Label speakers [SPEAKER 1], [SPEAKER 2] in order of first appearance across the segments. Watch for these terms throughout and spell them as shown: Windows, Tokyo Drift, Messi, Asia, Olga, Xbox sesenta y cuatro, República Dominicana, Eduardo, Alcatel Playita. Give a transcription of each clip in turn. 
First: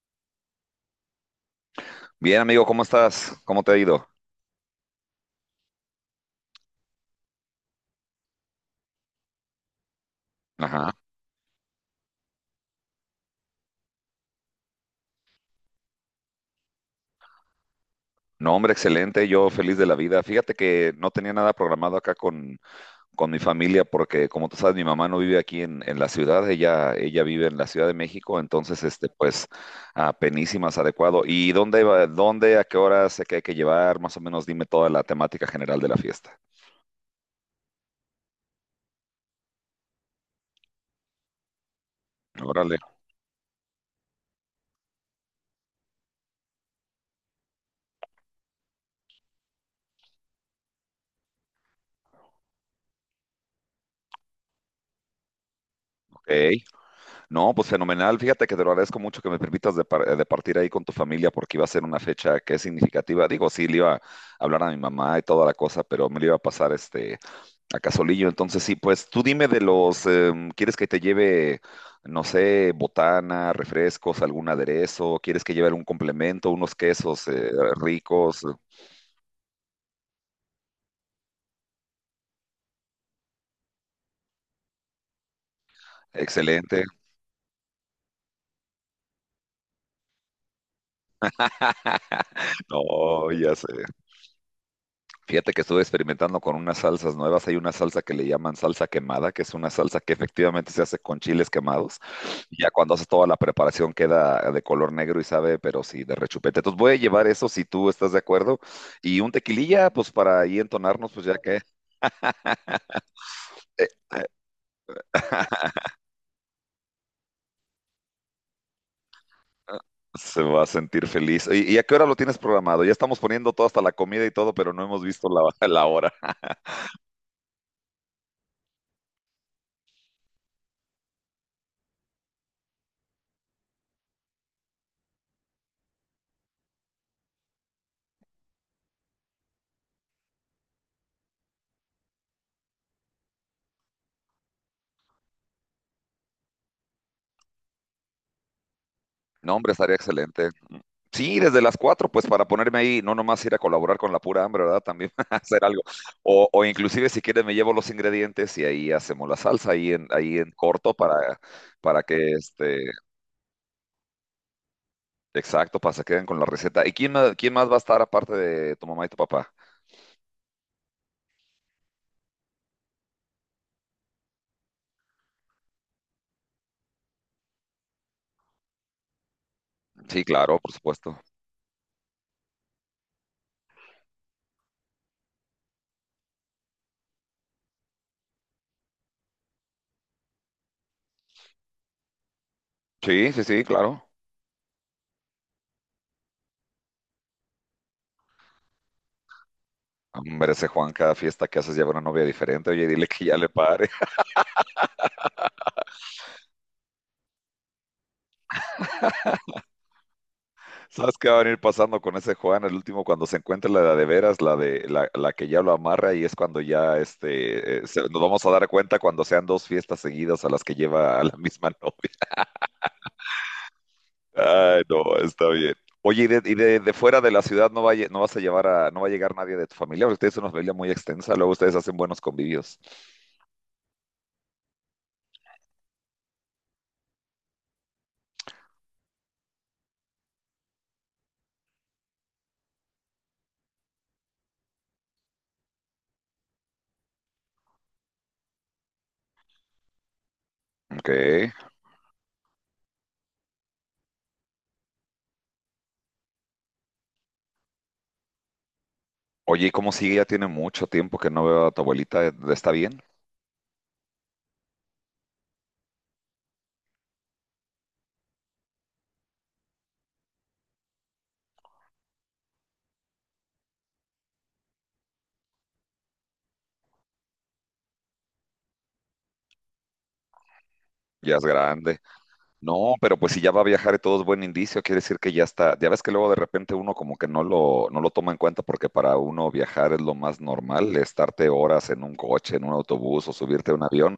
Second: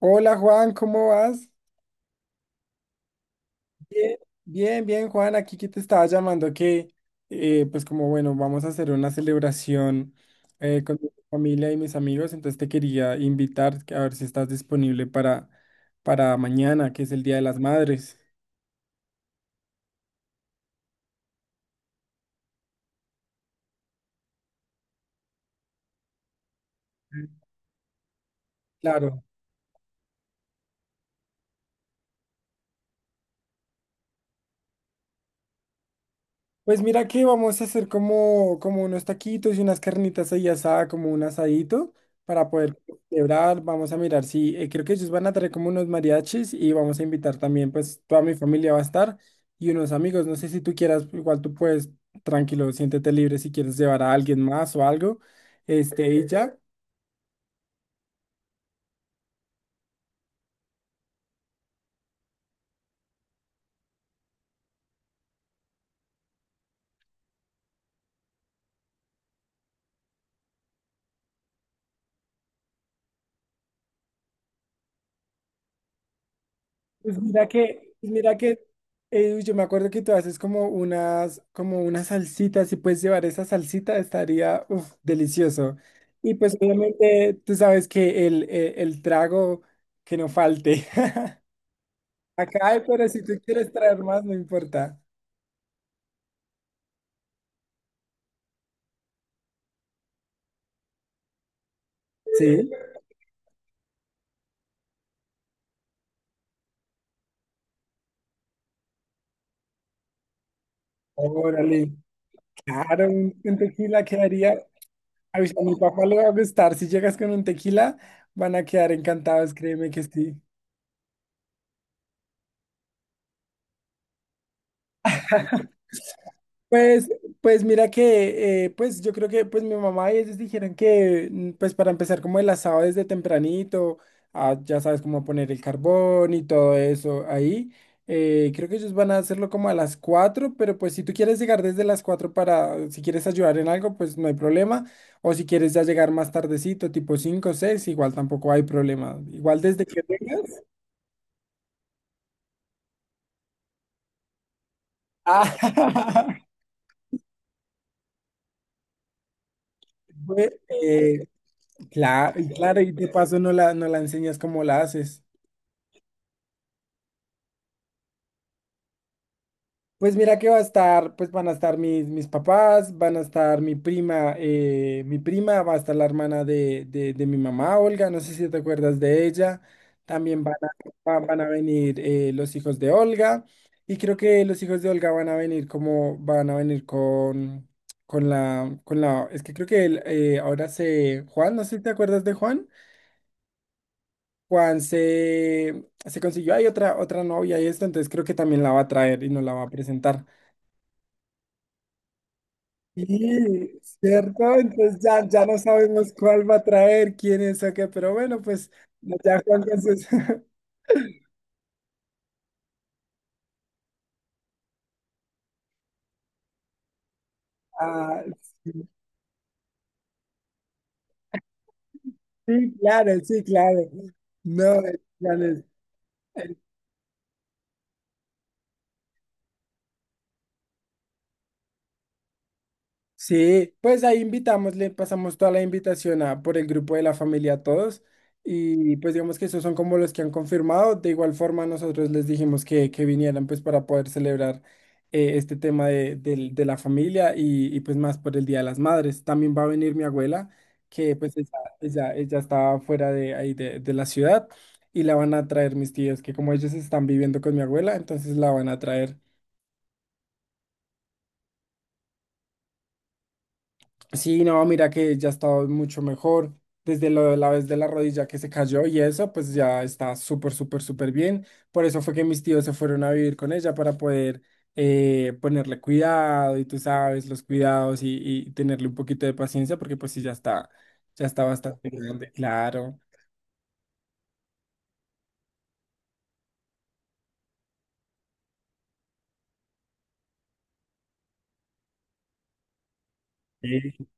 [SPEAKER 1] Hola Juan, ¿cómo vas?
[SPEAKER 2] Bien, amigo, ¿cómo estás? ¿Cómo te ha ido?
[SPEAKER 1] Bien. Bien Juan, aquí que te estaba llamando que, vamos a hacer una celebración
[SPEAKER 2] Ajá.
[SPEAKER 1] con mi familia y mis amigos, entonces te quería invitar, que a ver si estás disponible para mañana, que es el Día de las Madres.
[SPEAKER 2] No, hombre, excelente, yo feliz de la vida. Fíjate que no tenía nada programado acá con mi familia porque, como tú sabes, mi mamá no vive aquí en la ciudad, ella vive en la Ciudad de México, entonces,
[SPEAKER 1] Claro.
[SPEAKER 2] pues, apenísimas, adecuado. ¿Y dónde, a qué hora sé que hay que llevar? Más o menos dime toda la temática general de la fiesta.
[SPEAKER 1] Pues mira que vamos a hacer como unos taquitos y unas carnitas ahí asada, como un asadito, para
[SPEAKER 2] Órale,
[SPEAKER 1] poder celebrar. Vamos a mirar si, creo que ellos van a traer como unos mariachis y vamos a invitar también, pues toda mi familia va a estar y unos amigos. No sé si tú quieras, igual tú puedes, tranquilo, siéntete libre si quieres llevar a alguien más o algo. Este, y
[SPEAKER 2] ok.
[SPEAKER 1] ya.
[SPEAKER 2] No, pues fenomenal. Fíjate que te lo agradezco mucho que me permitas de partir ahí con tu familia porque iba a ser una fecha que es significativa. Digo, sí, le iba a hablar a mi mamá y toda la cosa, pero me lo iba a pasar a Casolillo. Entonces, sí, pues tú dime de los, ¿quieres que te lleve, no sé, botana, refrescos, algún aderezo? ¿Quieres que lleve algún complemento, unos
[SPEAKER 1] Pues
[SPEAKER 2] quesos
[SPEAKER 1] mira que, pues mira
[SPEAKER 2] ricos?
[SPEAKER 1] que eh, yo me acuerdo que tú haces como unas salsitas y puedes llevar esa salsita, estaría, uf, delicioso. Y pues
[SPEAKER 2] Excelente.
[SPEAKER 1] obviamente tú sabes que el trago que no falte. Acá hay, pero si
[SPEAKER 2] No,
[SPEAKER 1] tú
[SPEAKER 2] ya sé.
[SPEAKER 1] quieres traer más, no importa.
[SPEAKER 2] Fíjate que estuve experimentando con unas salsas nuevas. Hay una salsa que le llaman salsa quemada, que es una salsa que efectivamente se hace con chiles quemados. Y
[SPEAKER 1] Sí,
[SPEAKER 2] ya cuando haces toda la preparación queda de color negro y sabe, pero sí, de rechupete. Entonces voy a llevar eso si tú estás de acuerdo. Y un tequililla, pues para ahí entonarnos, pues ya que
[SPEAKER 1] órale, claro, un
[SPEAKER 2] eh,
[SPEAKER 1] tequila quedaría. Ay, a mi papá le va a gustar. Si llegas con un tequila, van a quedar encantados, créeme que sí.
[SPEAKER 2] se va a sentir feliz. Y a qué hora lo tienes programado? Ya estamos poniendo todo hasta la comida y todo, pero no hemos visto la, la hora.
[SPEAKER 1] Pues, pues mira que, pues yo creo que, pues, mi mamá y ellos dijeron que, pues, para empezar como el asado desde tempranito, ah, ya sabes, cómo poner el carbón y todo eso ahí, creo que ellos van a hacerlo como a las 4, pero pues si tú quieres llegar desde las 4 para, si quieres ayudar en algo, pues no hay problema, o si quieres ya llegar más tardecito, tipo 5 o seis, igual tampoco hay problema,
[SPEAKER 2] No,
[SPEAKER 1] igual
[SPEAKER 2] hombre,
[SPEAKER 1] desde
[SPEAKER 2] estaría
[SPEAKER 1] que
[SPEAKER 2] excelente.
[SPEAKER 1] vengas.
[SPEAKER 2] Sí, desde las 4, pues para ponerme ahí, no nomás ir a colaborar con la pura hambre, ¿verdad? También hacer algo.
[SPEAKER 1] Ah,
[SPEAKER 2] O inclusive si quieres me llevo los ingredientes y ahí hacemos la salsa ahí en
[SPEAKER 1] Pues,
[SPEAKER 2] corto
[SPEAKER 1] eh,
[SPEAKER 2] para que
[SPEAKER 1] claro, y claro, y de paso no la enseñas cómo la haces.
[SPEAKER 2] exacto, para que se queden con la receta. ¿Y quién más va a estar aparte de tu mamá y tu papá?
[SPEAKER 1] Pues mira que va a estar, pues van a estar mis papás, van a estar mi prima, va a estar la hermana de mi mamá, Olga, no sé si te acuerdas de ella.
[SPEAKER 2] Sí,
[SPEAKER 1] También van
[SPEAKER 2] claro,
[SPEAKER 1] a,
[SPEAKER 2] por supuesto.
[SPEAKER 1] van a venir, los hijos de Olga. Y creo que los hijos de Olga van a venir van a venir con la, es que creo que Juan, no sé si te acuerdas de Juan.
[SPEAKER 2] Sí, sí, sí, claro.
[SPEAKER 1] Se consiguió hay otra, otra novia y esto, entonces creo que también la va a traer y nos la va a presentar.
[SPEAKER 2] Hombre, ese Juan, cada fiesta que haces lleva una novia diferente. Oye, dile que ya le
[SPEAKER 1] Sí,
[SPEAKER 2] pare.
[SPEAKER 1] ¿cierto? Entonces ya, ya no sabemos cuál va a traer, quién es o qué, pero bueno, pues ya Juan con sus...
[SPEAKER 2] ¿Sabes qué va a venir pasando con ese Juan? El último, cuando se encuentre la de, veras, la de la, la que ya lo amarra, y es cuando ya nos
[SPEAKER 1] Ah,
[SPEAKER 2] vamos a dar
[SPEAKER 1] sí,
[SPEAKER 2] cuenta cuando sean dos fiestas seguidas a las que lleva a la misma novia.
[SPEAKER 1] sí, claro, sí, claro. No,
[SPEAKER 2] Ay,
[SPEAKER 1] el
[SPEAKER 2] no,
[SPEAKER 1] plan
[SPEAKER 2] está
[SPEAKER 1] es...
[SPEAKER 2] bien. Oye, de fuera de la ciudad no vas a llevar a, no va a llegar nadie de tu familia, porque ustedes son una familia muy extensa, luego ustedes hacen buenos convivios.
[SPEAKER 1] Sí, pues ahí invitamos, le pasamos toda la invitación, por el grupo de la familia, a todos, y pues digamos que esos son como los que han confirmado. De igual forma nosotros les dijimos que vinieran, pues, para poder celebrar este tema de la familia, y pues más por el Día de las Madres. También va a venir mi abuela
[SPEAKER 2] Ok.
[SPEAKER 1] que pues ella está fuera de ahí de la ciudad y la van a traer mis tíos, que como ellos están viviendo con mi abuela, entonces la van a traer.
[SPEAKER 2] Oye, ¿y cómo sigue? Ya tiene mucho tiempo que no veo a tu abuelita, ¿está bien?
[SPEAKER 1] Sí, no, mira que ya está mucho mejor. Desde lo de la vez de la rodilla que se cayó y eso, pues ya está súper, súper, súper bien. Por eso fue que mis tíos se fueron a vivir con ella para poder, ponerle cuidado, y tú sabes, los cuidados, y tenerle un poquito de paciencia, porque pues sí, ya
[SPEAKER 2] Ya es
[SPEAKER 1] está bastante
[SPEAKER 2] grande.
[SPEAKER 1] grande,
[SPEAKER 2] No,
[SPEAKER 1] claro.
[SPEAKER 2] pero pues si ya va a viajar y todo es buen indicio, quiere decir que ya está. Ya ves que luego de repente uno como que no lo toma en cuenta porque para uno viajar es lo más normal, estarte horas en un coche, en un autobús o subirte a un
[SPEAKER 1] Sí.
[SPEAKER 2] avión.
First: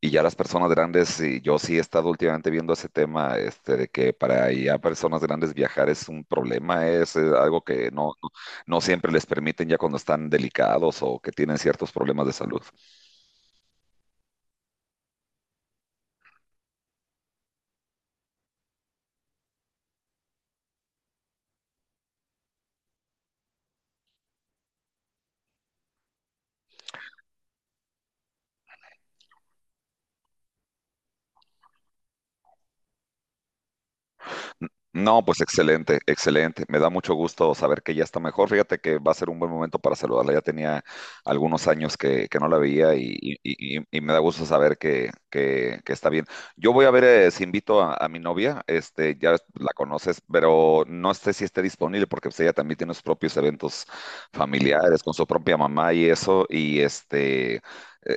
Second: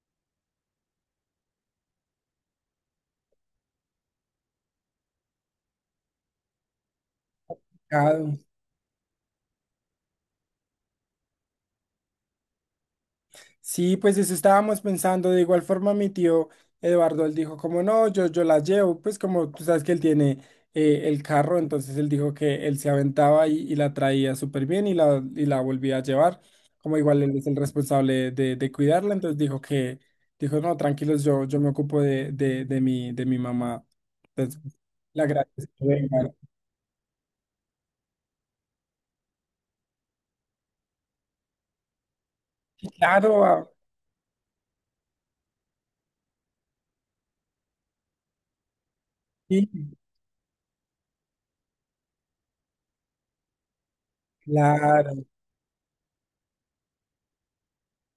[SPEAKER 2] Y ya las personas grandes, y yo sí he estado últimamente viendo ese tema, de que para ya personas grandes viajar es un problema, algo que
[SPEAKER 1] Complicado.
[SPEAKER 2] no siempre les permiten ya cuando están delicados o que tienen ciertos problemas de salud.
[SPEAKER 1] Sí, pues eso estábamos pensando. De igual forma, mi tío Eduardo, él dijo como, no, yo la llevo, pues como tú sabes que él tiene, el carro, entonces él dijo que él se aventaba y la traía súper bien y y la volvía a llevar, como igual él es el responsable de cuidarla, entonces dijo que, dijo, no, tranquilos, yo me ocupo de mi mamá. Entonces,
[SPEAKER 2] No,
[SPEAKER 1] la
[SPEAKER 2] pues
[SPEAKER 1] gracias.
[SPEAKER 2] excelente, excelente. Me da mucho gusto saber que ya está mejor. Fíjate que va a ser un buen momento para saludarla. Ya tenía algunos años que no la veía
[SPEAKER 1] Claro. Ah,
[SPEAKER 2] y me da gusto saber que está bien. Yo voy a ver si invito a mi novia, este, ya
[SPEAKER 1] sí,
[SPEAKER 2] la conoces, pero no sé si esté disponible porque pues, ella también tiene sus propios eventos familiares con su
[SPEAKER 1] claro,
[SPEAKER 2] propia mamá y eso. Y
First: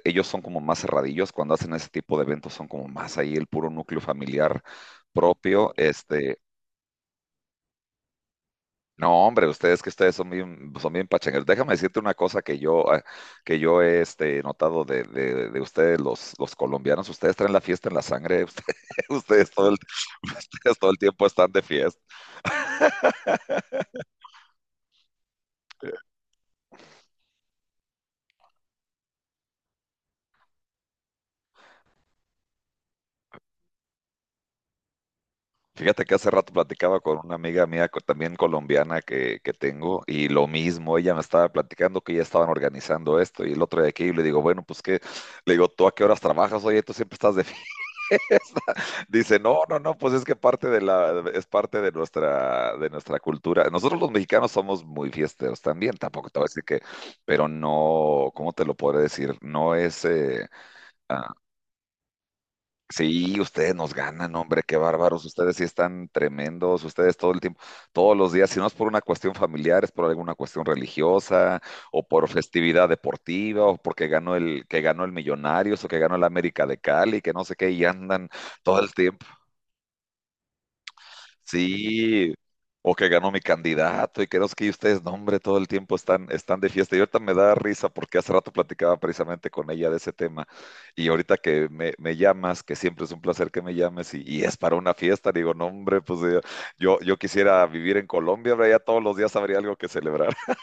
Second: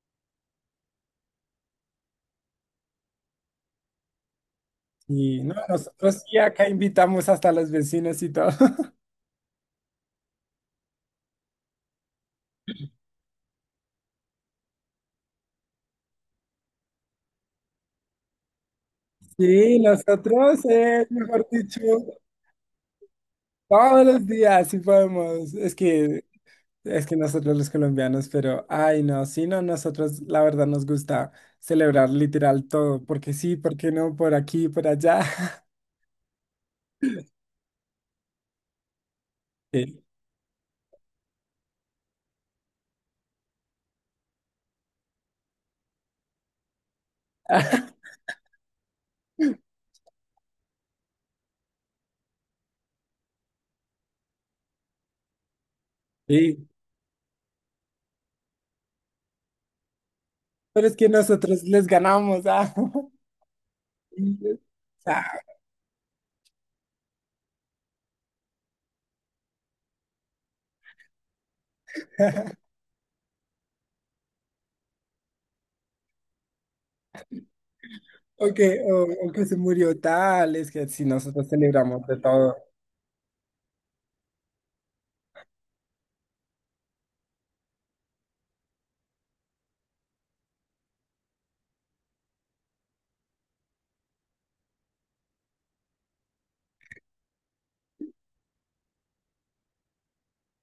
[SPEAKER 2] ellos son como más cerradillos cuando hacen ese tipo de eventos, son como más ahí el puro núcleo familiar
[SPEAKER 1] sí. No,
[SPEAKER 2] propio,
[SPEAKER 1] nosotros sí acá invitamos hasta los vecinos y todo.
[SPEAKER 2] no, hombre, ustedes que ustedes son bien pachangueros. Déjame decirte una cosa que yo he notado de ustedes, los colombianos. Ustedes traen la fiesta en la sangre. Ustedes todo el,
[SPEAKER 1] Sí, nosotros,
[SPEAKER 2] ustedes todo el tiempo
[SPEAKER 1] mejor
[SPEAKER 2] están de
[SPEAKER 1] dicho,
[SPEAKER 2] fiesta.
[SPEAKER 1] todos los días, sí podemos. Es que nosotros los colombianos, pero ay no, sí, no, nosotros la verdad nos gusta celebrar literal todo, porque sí, porque no, por aquí, por allá.
[SPEAKER 2] Fíjate que hace rato platicaba con una amiga mía, co- también colombiana que tengo,
[SPEAKER 1] Sí.
[SPEAKER 2] y lo mismo, ella me estaba platicando que ya estaban organizando esto y el otro de aquí, y le digo, bueno, pues qué, le digo, ¿tú a qué horas trabajas? Oye, tú siempre estás de fiesta. Dice, no, no, no, pues es que parte de la, es parte de nuestra cultura. Nosotros los mexicanos somos muy fiesteros también, tampoco te voy a decir
[SPEAKER 1] Sí,
[SPEAKER 2] que, pero no, ¿cómo te lo podré decir? No es,
[SPEAKER 1] pero es que
[SPEAKER 2] ah,
[SPEAKER 1] nosotros les ganamos, ah.
[SPEAKER 2] sí, ustedes nos ganan,
[SPEAKER 1] O
[SPEAKER 2] hombre, qué bárbaros,
[SPEAKER 1] sea,
[SPEAKER 2] ustedes sí están tremendos, ustedes todo el tiempo, todos los días, si no es por una cuestión familiar, es por alguna cuestión religiosa, o por festividad deportiva, o porque que ganó el Millonarios, o que ganó el América de Cali, que no sé qué, y andan
[SPEAKER 1] o
[SPEAKER 2] todo
[SPEAKER 1] que,
[SPEAKER 2] el tiempo.
[SPEAKER 1] o que se murió tal, es que si nosotros celebramos de
[SPEAKER 2] Sí,
[SPEAKER 1] todo.
[SPEAKER 2] o que ganó mi candidato y que no sé qué, y ustedes, no, hombre, todo el tiempo están de fiesta. Y ahorita me da risa porque hace rato platicaba precisamente con ella de ese tema. Y ahorita que me llamas, que siempre es un placer que me llames, y es para una fiesta, digo, no, hombre, pues yo quisiera vivir en Colombia, hombre, ya todos los días habría algo que celebrar.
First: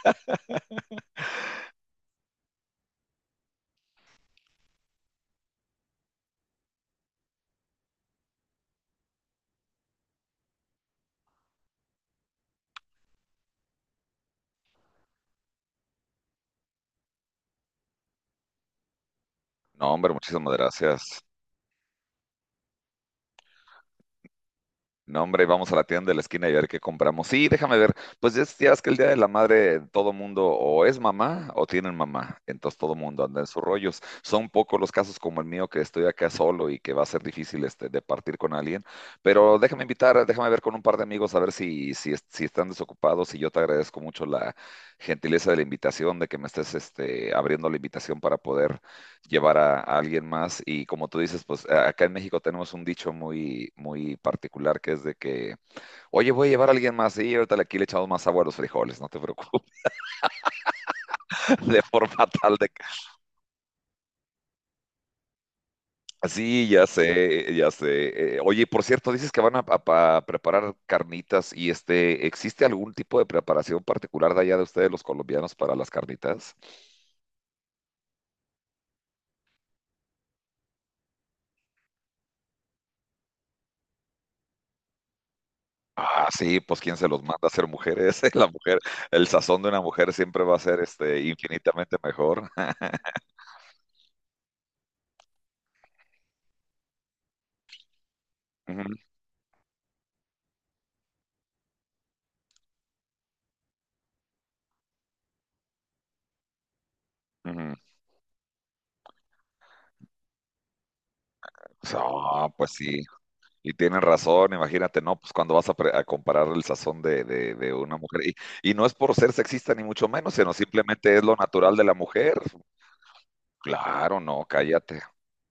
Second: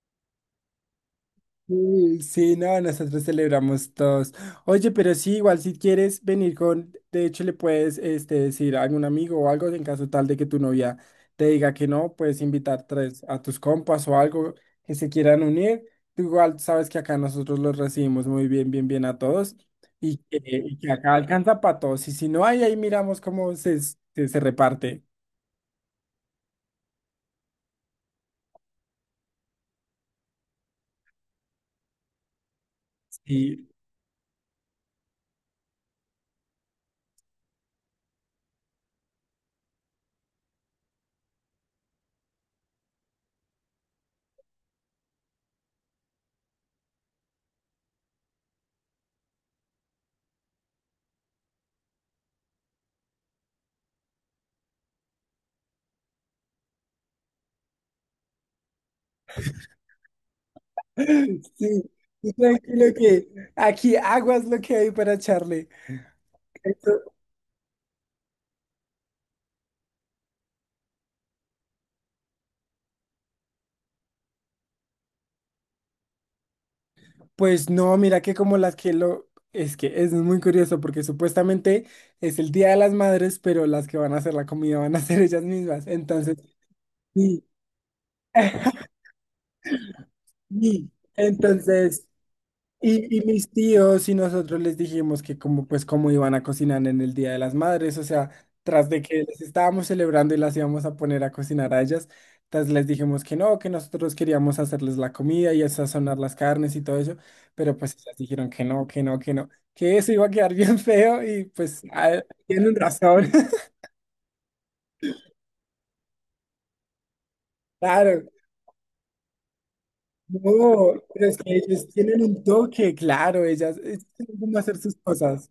[SPEAKER 1] Sí, sí, no, nosotros celebramos todos. Oye, pero sí, igual si quieres venir con, de hecho le puedes, este, decir a algún amigo o algo, en caso tal de que tu novia te diga que no, puedes invitar tres a tus compas o algo que se quieran unir. Tú igual sabes que acá nosotros los recibimos muy bien, bien, bien a todos,
[SPEAKER 2] No, hombre,
[SPEAKER 1] y que,
[SPEAKER 2] muchísimas
[SPEAKER 1] y que acá
[SPEAKER 2] gracias.
[SPEAKER 1] alcanza para todos. Y si no hay, ahí miramos cómo se reparte.
[SPEAKER 2] No, hombre, vamos a la tienda de la esquina y a ver qué compramos. Sí, déjame ver. Pues es- ya es que el Día de la Madre todo mundo o es mamá o tienen mamá. Entonces todo mundo anda en sus
[SPEAKER 1] Sí.
[SPEAKER 2] rollos. Son pocos los casos como el mío que estoy acá solo y que va a ser difícil de partir con alguien. Pero déjame invitar, déjame ver con un par de amigos a ver si están desocupados. Y yo te agradezco mucho la gentileza de la invitación, de que me estés abriendo la invitación para poder llevar a alguien más. Y como tú dices, pues a- acá en México tenemos un dicho muy, muy particular que es de que, oye, voy a llevar a alguien más y ahorita aquí le echamos más agua a los frijoles, no te preocupes, de
[SPEAKER 1] Sí,
[SPEAKER 2] forma
[SPEAKER 1] tú
[SPEAKER 2] tal de que...
[SPEAKER 1] tranquilo, que aquí aguas lo que hay para echarle.
[SPEAKER 2] Sí, ya sé, ya sé. Oye, por cierto, dices que van a preparar carnitas y ¿existe algún tipo de preparación particular de allá de ustedes, los colombianos, para las carnitas?
[SPEAKER 1] Pues no, mira que como las que lo... Es que es muy curioso, porque supuestamente es el Día de las Madres, pero las que van a hacer la comida van a ser ellas mismas.
[SPEAKER 2] Ah,
[SPEAKER 1] Entonces,
[SPEAKER 2] sí, pues quién se los
[SPEAKER 1] sí.
[SPEAKER 2] manda a ser mujeres, la mujer, el sazón de una mujer siempre va a ser
[SPEAKER 1] Sí.
[SPEAKER 2] infinitamente
[SPEAKER 1] Entonces,
[SPEAKER 2] mejor.
[SPEAKER 1] y mis tíos y nosotros les dijimos que, como pues, cómo iban a cocinar en el Día de las Madres, o sea, tras de que les estábamos celebrando y las íbamos a poner a cocinar a ellas, tras les dijimos que no, que nosotros queríamos hacerles la comida y sazonar las carnes y todo eso,
[SPEAKER 2] Ujú.
[SPEAKER 1] pero pues ellas dijeron que no, que no, que no, que eso iba a quedar bien feo, y pues ah,
[SPEAKER 2] No, pues
[SPEAKER 1] tienen
[SPEAKER 2] sí,
[SPEAKER 1] razón.
[SPEAKER 2] y tienen razón, imagínate, no, pues cuando vas a comparar el sazón de una
[SPEAKER 1] Claro.
[SPEAKER 2] mujer, y no es por ser sexista ni mucho menos, sino
[SPEAKER 1] No,
[SPEAKER 2] simplemente es
[SPEAKER 1] pero
[SPEAKER 2] lo
[SPEAKER 1] es que
[SPEAKER 2] natural de
[SPEAKER 1] ellos
[SPEAKER 2] la
[SPEAKER 1] tienen
[SPEAKER 2] mujer.
[SPEAKER 1] un toque, claro, ellas
[SPEAKER 2] Claro,
[SPEAKER 1] saben
[SPEAKER 2] no,
[SPEAKER 1] cómo hacer sus
[SPEAKER 2] cállate.
[SPEAKER 1] cosas.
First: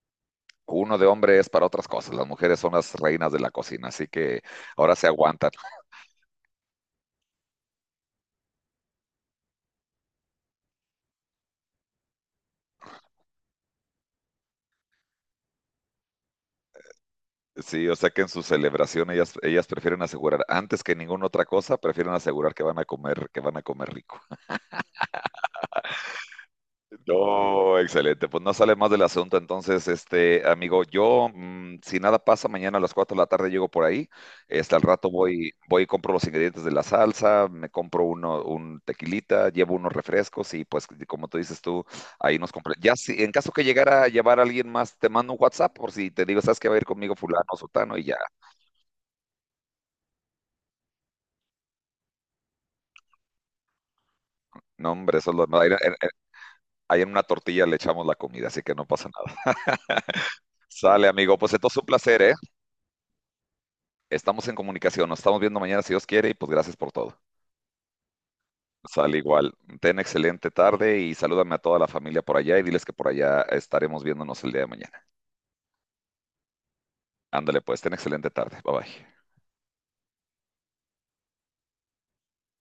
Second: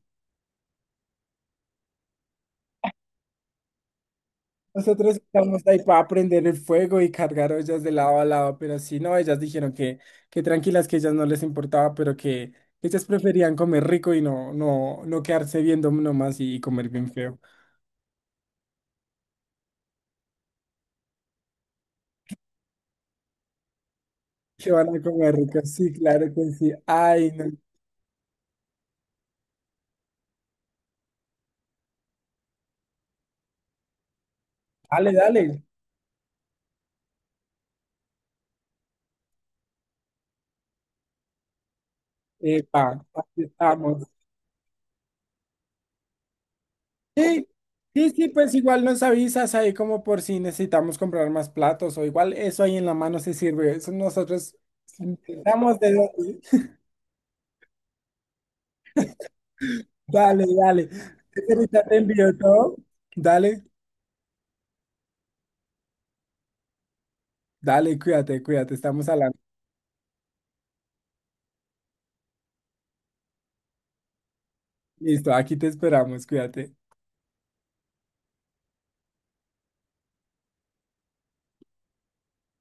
[SPEAKER 2] Uno de hombre es para otras cosas, las mujeres son las reinas de la cocina, así que ahora se
[SPEAKER 1] Nosotros
[SPEAKER 2] aguantan.
[SPEAKER 1] estamos ahí para aprender el fuego y cargar ollas de lado a lado, pero sí, no, ellas dijeron que tranquilas, que ellas no les importaba, pero que ellas preferían comer rico y no, no, no quedarse viendo nomás y comer bien feo.
[SPEAKER 2] Sí, o sea que en su celebración ellas prefieren asegurar, antes que ninguna otra cosa, prefieren asegurar que van a comer, que van a comer rico.
[SPEAKER 1] Que van a comer rico, sí, claro que sí. Ay, no.
[SPEAKER 2] Oh, excelente. Pues no sale más del asunto. Entonces, este amigo, yo, si nada pasa, mañana a las 4 de la tarde llego por ahí. Este, al rato
[SPEAKER 1] Dale, dale.
[SPEAKER 2] voy y compro los ingredientes de la salsa, me compro un tequilita, llevo unos refrescos y pues, como tú dices tú, ahí nos compré. Ya,
[SPEAKER 1] Epa,
[SPEAKER 2] si en
[SPEAKER 1] aquí
[SPEAKER 2] caso que llegara
[SPEAKER 1] estamos.
[SPEAKER 2] a llevar a alguien más, te mando un WhatsApp por si te digo, ¿sabes qué va a ir conmigo fulano,
[SPEAKER 1] Sí,
[SPEAKER 2] sotano? Y
[SPEAKER 1] sí,
[SPEAKER 2] ya.
[SPEAKER 1] sí, pues igual nos avisas ahí, como por si necesitamos comprar más platos, o igual eso ahí en la mano se sirve. Eso nosotros
[SPEAKER 2] No, hombre, eso es lo... Ahí,
[SPEAKER 1] intentamos de...
[SPEAKER 2] ahí en una tortilla le echamos la comida, así que no pasa nada.
[SPEAKER 1] Dale, dale.
[SPEAKER 2] Sale, amigo. Pues entonces
[SPEAKER 1] Ahorita
[SPEAKER 2] un
[SPEAKER 1] te
[SPEAKER 2] placer, ¿eh?
[SPEAKER 1] envío todo. Dale,
[SPEAKER 2] Estamos en comunicación, nos estamos viendo mañana si Dios quiere y pues gracias por todo.
[SPEAKER 1] dale, cuídate, cuídate. Estamos
[SPEAKER 2] Sale
[SPEAKER 1] hablando.
[SPEAKER 2] igual. Ten excelente tarde y salúdame a toda la familia por allá y diles que por allá estaremos viéndonos el día de mañana.
[SPEAKER 1] Listo, aquí te esperamos, cuídate.
[SPEAKER 2] Ándale pues, ten excelente tarde. Bye bye.